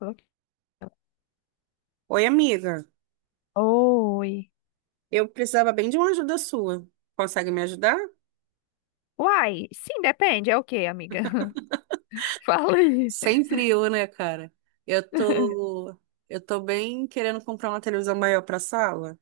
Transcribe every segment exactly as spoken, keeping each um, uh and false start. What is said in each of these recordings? Ok. Oi, amiga. Oi. Eu precisava bem de uma ajuda sua. Consegue me ajudar? Uai, sim, depende. É o quê, amiga? Fala aí. Sempre eu, né, cara? Eu tô, eu tô bem querendo comprar uma televisão maior pra sala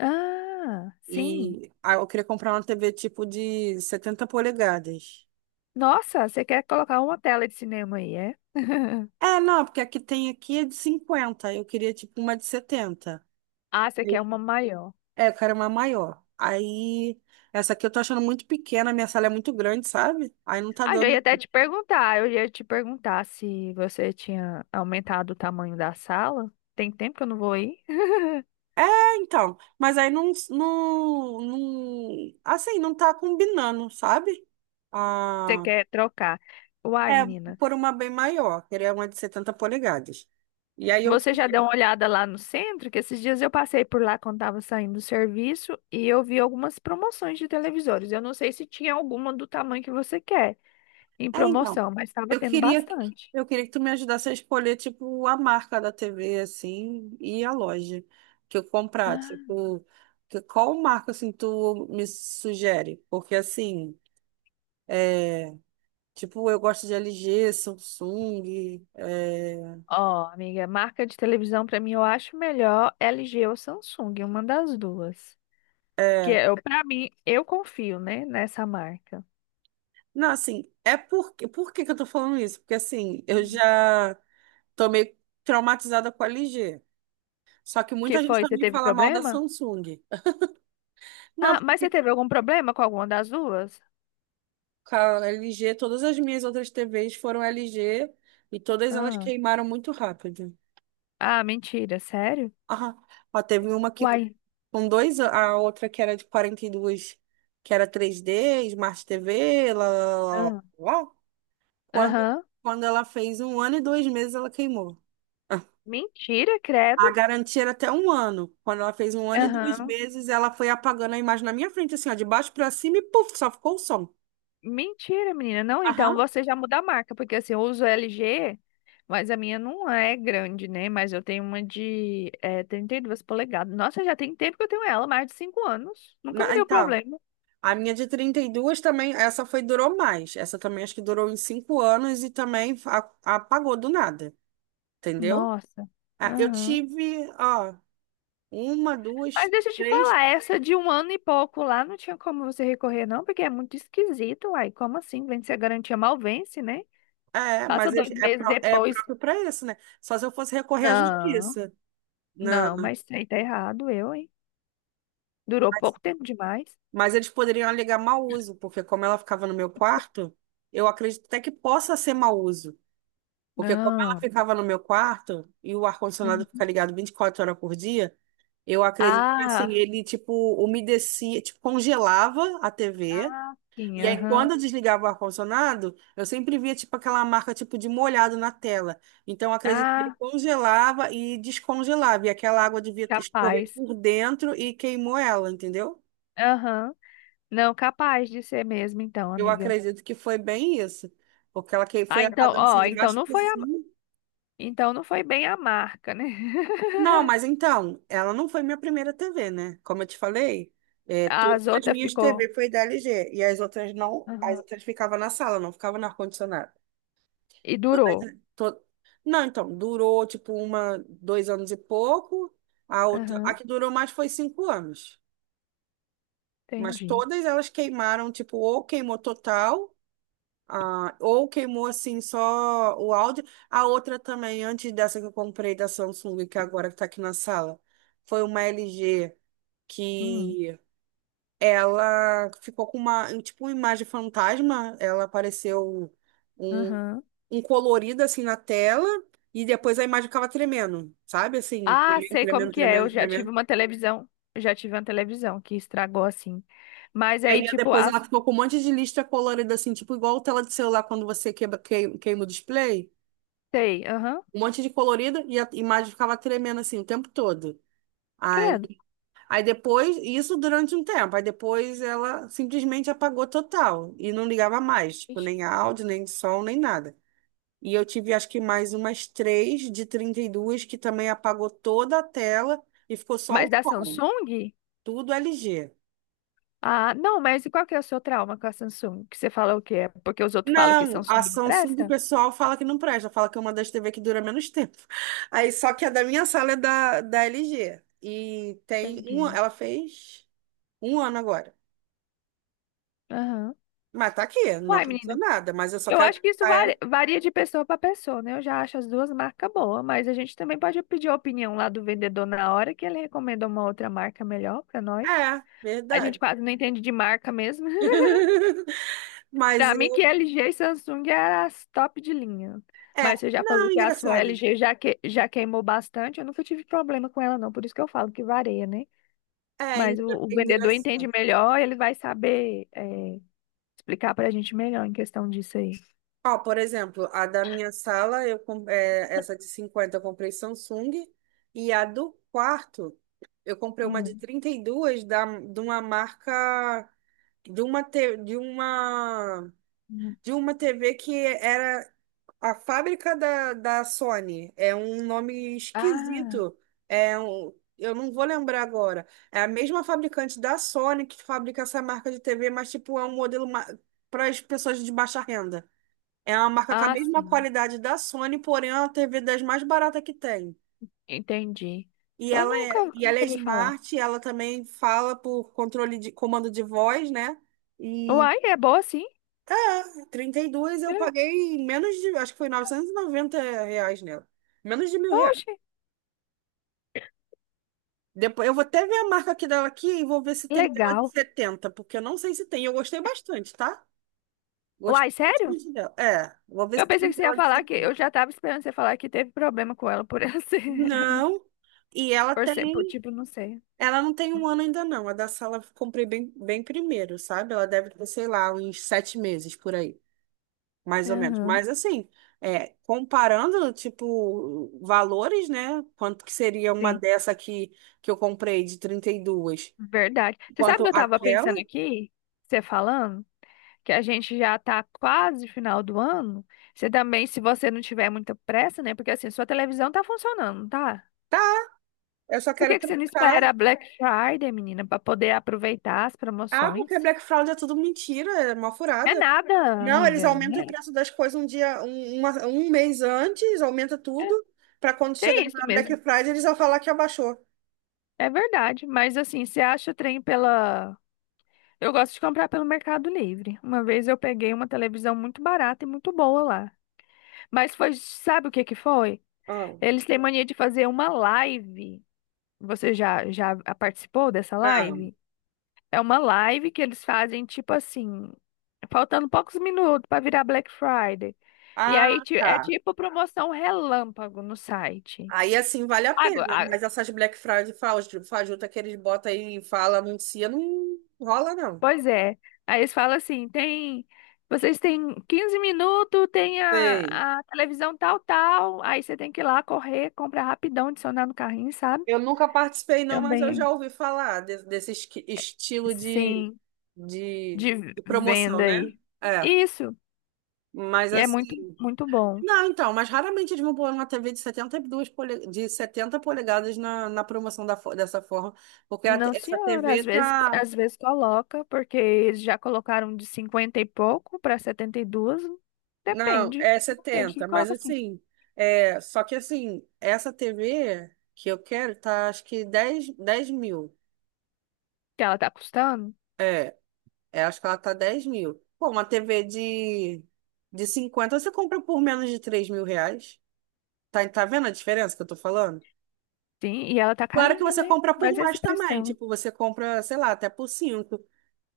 Ah, sim. e ah, eu queria comprar uma T V tipo de setenta polegadas. Nossa, você quer colocar uma tela de cinema aí, é? É, não, porque a que tem aqui é de cinquenta. Eu queria tipo uma de setenta. Ah, você quer uma maior. É, eu quero uma maior. Aí essa aqui eu tô achando muito pequena, minha sala é muito grande, sabe? Aí não tá Ah, já ia dando. até te perguntar. Eu ia te perguntar se você tinha aumentado o tamanho da sala. Tem tempo que eu não vou aí. É, então, mas aí não, não, não, assim, não tá combinando, sabe? Você Ah, quer trocar? Uai, é, menina. por uma bem maior, queria uma de setenta polegadas. E aí eu, Você já deu uma olhada lá no centro? Que esses dias eu passei por lá quando estava saindo do serviço e eu vi algumas promoções de televisores. Eu não sei se tinha alguma do tamanho que você quer em é, então, promoção, mas estava eu tendo queria, bastante. eu queria que tu me ajudasse a escolher, tipo, a marca da T V, assim, e a loja que eu comprar, Ah, tipo, que- qual marca, assim, tu me sugere? Porque, assim, é, tipo, eu gosto de L G, Samsung, é, ó, amiga, marca de televisão para mim eu acho melhor L G ou Samsung, uma das duas. Que é, é, eu, para mim, eu confio, né, nessa marca. não, assim, é porque. Por que que eu tô falando isso? Porque, assim, eu Hum. já tô meio traumatizada com a L G. Só que Que muita gente foi? Você também teve fala mal da problema? Samsung. Não, Ah, mas porque você teve algum problema com alguma das duas? com a L G, todas as minhas outras T Vs foram L G e todas elas Ah, queimaram muito rápido. ah, mentira, sério? Ah, ó, teve uma que Uai. com dois, an- a outra que era de quarenta e dois que era três D, Smart T V, lá, lá, lá, lá, lá. Quando, Aham. quando ela fez um ano e dois meses, ela queimou. Mentira, credo. A garantia era até um ano. Quando ela fez um ano e dois Aham. meses, ela foi apagando a imagem na minha frente, assim, ó, de baixo pra cima e puf, só ficou o som. Mentira, menina. Não, então Aham. você já muda a marca, porque assim, eu uso L G, mas a minha não é grande, né? Mas eu tenho uma de é, trinta e duas polegadas. Nossa, já tem tempo que eu tenho ela, mais de cinco anos. Nunca me Na- deu então, problema. a minha de trinta e dois também, essa foi, durou mais. Essa também acho que durou uns cinco anos e também a- apagou do nada, entendeu? Nossa. Ah, eu Aham. tive, ó, uma, Mas duas, deixa eu te três. falar, essa de um ano e pouco lá não tinha como você recorrer, não, porque é muito esquisito, uai. Como assim? Vence a garantia, mal vence, né? É, Passa mas é, dois é meses pró- é depois. próprio para isso, né? Só se eu fosse recorrer à Não. justiça. Não. Não, mas isso aí tá errado, eu, hein? Durou pouco tempo demais. Mas eles poderiam alegar mau uso, porque como ela ficava no meu quarto, eu acredito até que possa ser mau uso. Porque como ela Não. ficava no meu quarto e o ar-condicionado fica Uhum. ligado vinte e quatro horas por dia, eu acredito que assim, Ah, ele tipo umedecia, tipo congelava a T V. ah, sim, E aí aham. quando eu desligava o ar-condicionado, eu sempre via tipo aquela marca tipo de molhado na tela. Então eu acredito que ele Ah, congelava e descongelava, e aquela água devia escorrer capaz. por dentro e queimou ela, entendeu? Aham. Não, capaz de ser mesmo, então, Eu amiga. acredito que foi bem isso, porque ela que Ah, foi então, apagando assim ó, de então baixo não por foi a, cima. então não foi bem a marca, né? Não, mas então, ela não foi minha primeira T V, né? Como eu te falei, é, todas As as outras minhas ficou. T V foi da L G e as outras não, as Aham. outras ficavam na sala, não ficavam no ar-condicionado. E durou. Todas- to- Não, então, durou tipo uma, dois anos e pouco, a outra, a Aham, que durou mais foi cinco anos, mas entendi. todas elas queimaram, tipo, ou queimou total. Ah, ou queimou assim só o áudio. A outra também, antes dessa que eu comprei da Samsung, que agora que está aqui na sala, foi uma L G Hum. que ela ficou com uma, um, tipo, uma imagem fantasma. Ela apareceu um, Aham. um colorido assim na tela e depois a imagem ficava tremendo, sabe? Assim, Ah, tremendo, sei como tremendo, que é. Eu tremendo, já tive tremendo. uma televisão. Eu Já tive uma televisão que estragou assim. Mas E aí, aí tipo, depois ela as… ficou com um monte de lista colorida assim, tipo igual tela de celular quando você quebra, queima, queima o display. Sei, aham, Um monte de colorida e a imagem ficava tremendo assim o tempo todo. Aí, credo. aí depois, isso durante um tempo, aí depois ela simplesmente apagou total e não ligava mais, tipo, Ixi. nem áudio, nem som, nem nada. E eu tive acho que mais umas três de trinta e duas que também apagou toda a tela e ficou só Mas o da som, Samsung? tudo L G. Ah, não, mas e qual que é o seu trauma com a Samsung? Que você fala o quê? É porque os outros falam que Não, a Samsung não Samsung do presta? pessoal fala que não presta, fala que é uma das T V que dura menos tempo. Aí só que a da minha sala é da, da L G. E tem uma, Entendi. ela fez um ano agora. Aham. Mas tá aqui, não Uai, aconteceu menina, nada, mas eu só eu quero acho que isso trocar ela. varia, varia de pessoa para pessoa, né? Eu já acho as duas marcas boas, mas a gente também pode pedir a opinião lá do vendedor na hora que ele recomenda uma outra marca melhor para nós. É, A gente verdade. quase não entende de marca mesmo. Mas Pra mim eu. que L G e Samsung é as top de linha. É, Mas você já falou não, que a sua engraçado. L G já, que, já queimou bastante. Eu nunca tive problema com ela, não. Por isso que eu falo que varia, né? É, Mas o, engra- o vendedor entende engraçado. melhor, ele vai saber é, explicar pra gente melhor em questão disso aí. Ó, por exemplo, a da minha sala, eu com- é, essa de cinquenta eu comprei Samsung, e a do quarto, eu comprei uma de Hum. trinta e duas da, de uma marca. De uma, te- de uma Hum. de uma T V que era. A fábrica da, da Sony é um nome Ah, esquisito. É um, eu não vou lembrar agora. É a mesma fabricante da Sony que fabrica essa marca de T V, mas tipo é um modelo para as pessoas de baixa renda. É uma marca com a ah, mesma sim. qualidade da Sony, porém é uma T V das mais baratas que tem. Entendi. E Eu ela nunca, é, e ela é nunca ouvi falar. smart, ela também fala por controle de comando de voz, né? E Uai, é boa sim. trinta e dois eu É. paguei menos de, acho que foi novecentos e noventa reais nela. Menos de mil reais. Oxe, Depois, eu vou até ver a marca aqui dela aqui e vou ver se tem dela de legal. setenta porque eu não sei se tem. Eu gostei bastante, tá? Gostei Uai, sério? bastante dela. É, vou ver Eu se pensei tem que você ia dela de falar que eu setenta. já tava esperando você falar que teve problema com ela por ela ser. Não. E ela Por tem, ser, por tipo, não sei. ela não tem um ano ainda não. A da sala eu comprei bem, bem primeiro, sabe? Ela deve ter, sei lá, uns sete meses por aí. Mais ou menos. Aham, Mas assim, é, comparando, tipo, valores, né? Quanto que seria uma sim, dessa aqui que eu comprei de trinta e duas? verdade. Você sabe que Quanto eu tava aquela? pensando aqui, você falando, que a gente já tá quase final do ano. Você também, se você não tiver muita pressa, né? Porque assim, sua televisão tá funcionando, não tá? Tá, eu só Por quero que que você não trocar. espera a Black Friday, menina, pra poder aproveitar as Ah, promoções? porque Black Fraud é tudo mentira, é uma Não é furada. nada, Não, eles amiga. aumentam Né? o preço das coisas um dia, um, uma- um mês antes, aumenta tudo, para quando chegar Tem isso na Black mesmo. Friday eles vão falar que abaixou. É verdade. Mas assim, você acha o trem pela. Eu gosto de comprar pelo Mercado Livre. Uma vez eu peguei uma televisão muito barata e muito boa lá. Mas foi, sabe o que que foi? Ah, Eles têm mania de fazer uma live. Você já já participou dessa não. live? É uma live que eles fazem tipo assim, faltando poucos minutos para virar Black Friday. E Ah, aí ti- é tá. tipo promoção relâmpago no site. Aí assim vale a Agora, pena, a- mas essas Black Friday faju- fajuta que eles botam aí e fala, anuncia, não rola não. pois é. Aí eles falam assim, tem vocês têm quinze minutos, tem Sei. a, a televisão tal, tal. Aí você tem que ir lá correr, comprar rapidão, adicionar no carrinho, sabe? Eu nunca participei não, mas eu Também. já ouvi falar de- desse esqui- estilo de, Sim. de, De de promoção, venda né? aí. É, Isso. mas E é muito, assim... muito bom. Não, então, mas raramente eles vão pôr uma T V de setenta e dois pole- de setenta polegadas na, na promoção da, fo- dessa forma, porque a te- Não, essa senhora, T V às vezes, tá. às vezes coloca, porque eles já colocaram de cinquenta e pouco para setenta e duas. Não, Depende. é Depende que setenta. Mas coloca assim. assim, é, só que assim, essa T V que eu quero tá acho que dez, dez mil. Que ela tá custando? É, acho que ela tá dez mil. Pô, uma T V de, de cinquenta você compra por menos de três mil reais. Tá, tá vendo a diferença que eu tô falando? Sim, e ela tá Claro que carinha, você né? compra por Mas esse mais preço também, dela. tipo, você compra, sei lá, até por cinco,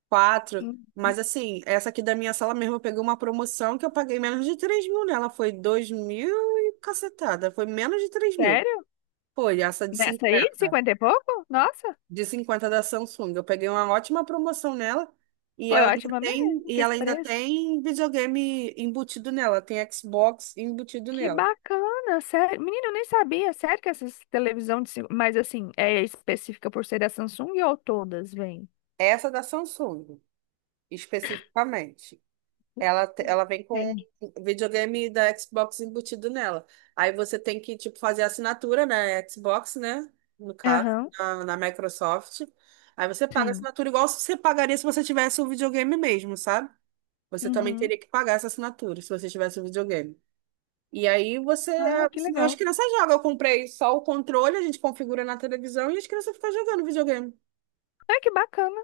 quatro. Uhum. Mas assim, essa aqui da minha sala mesmo, eu peguei uma promoção que eu paguei menos de três mil nela. Foi dois mil e cacetada, foi menos de três mil. Sério? Foi essa de Nessa aí, cinquenta, cinquenta e pouco? Nossa, de cinquenta da Samsung. Eu peguei uma ótima promoção nela e foi ela ainda ótima tem, mesmo, e que esse ela ainda preço. tem videogame embutido nela, tem Xbox embutido Que nela. bacana, sério. Menina, eu nem sabia, sério que essas televisão de… cin- Mas assim, é específica por ser da Samsung ou todas, vem? Essa da Samsung, especificamente. Ela, te- ela vem com Tem. videogame da Xbox embutido nela. Aí você tem que, tipo, fazer assinatura na Xbox, né? No caso, Aham, na, na Microsoft. Aí você paga a sim. assinatura igual você pagaria se você tivesse o videogame mesmo, sabe? Você também Uhum. teria que pagar essa assinatura se você tivesse um videogame. E aí você, Ah, que as legal. crianças jogam. Eu comprei só o controle, a gente configura na televisão e as crianças ficam jogando videogame. Ah, que bacana.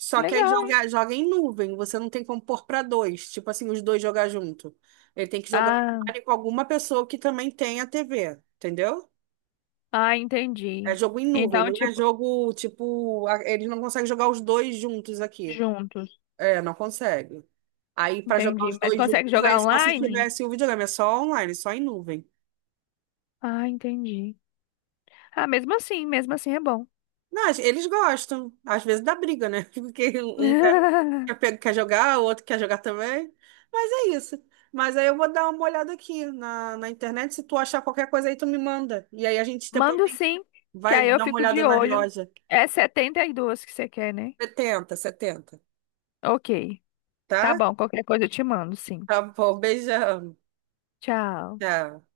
Só que aí Legal, hein? joga, joga em nuvem, você não tem como pôr para dois, tipo assim, os dois jogar junto. Ele tem que jogar Ah, com alguma pessoa que também tenha T V, entendeu? ah, É entendi. jogo em nuvem, Então, não é tipo, jogo tipo, a- eles não conseguem jogar os dois juntos aqui. juntos. É, não consegue. Aí, para jogar Entendi. os Mas dois consegue juntos, aí é jogar só se online? tivesse o videogame, é só online, só em nuvem. Ah, entendi. Ah, mesmo assim, mesmo assim é bom. Não, eles gostam. Às vezes dá briga, né? Porque um quer, quer pe- quer jogar, o outro quer jogar também. Mas é isso. Mas aí eu vou dar uma olhada aqui na, na internet. Se tu achar qualquer coisa aí, tu me manda. E aí a gente depois Mando tem- sim, que aí vai eu dar uma fico de olhada nas olho. lojas. É setenta e dois que você quer, né? Setenta, setenta, Ok. Tá tá? bom, qualquer coisa eu te mando, sim. Tá bom, beijão. Tchau. Tchau.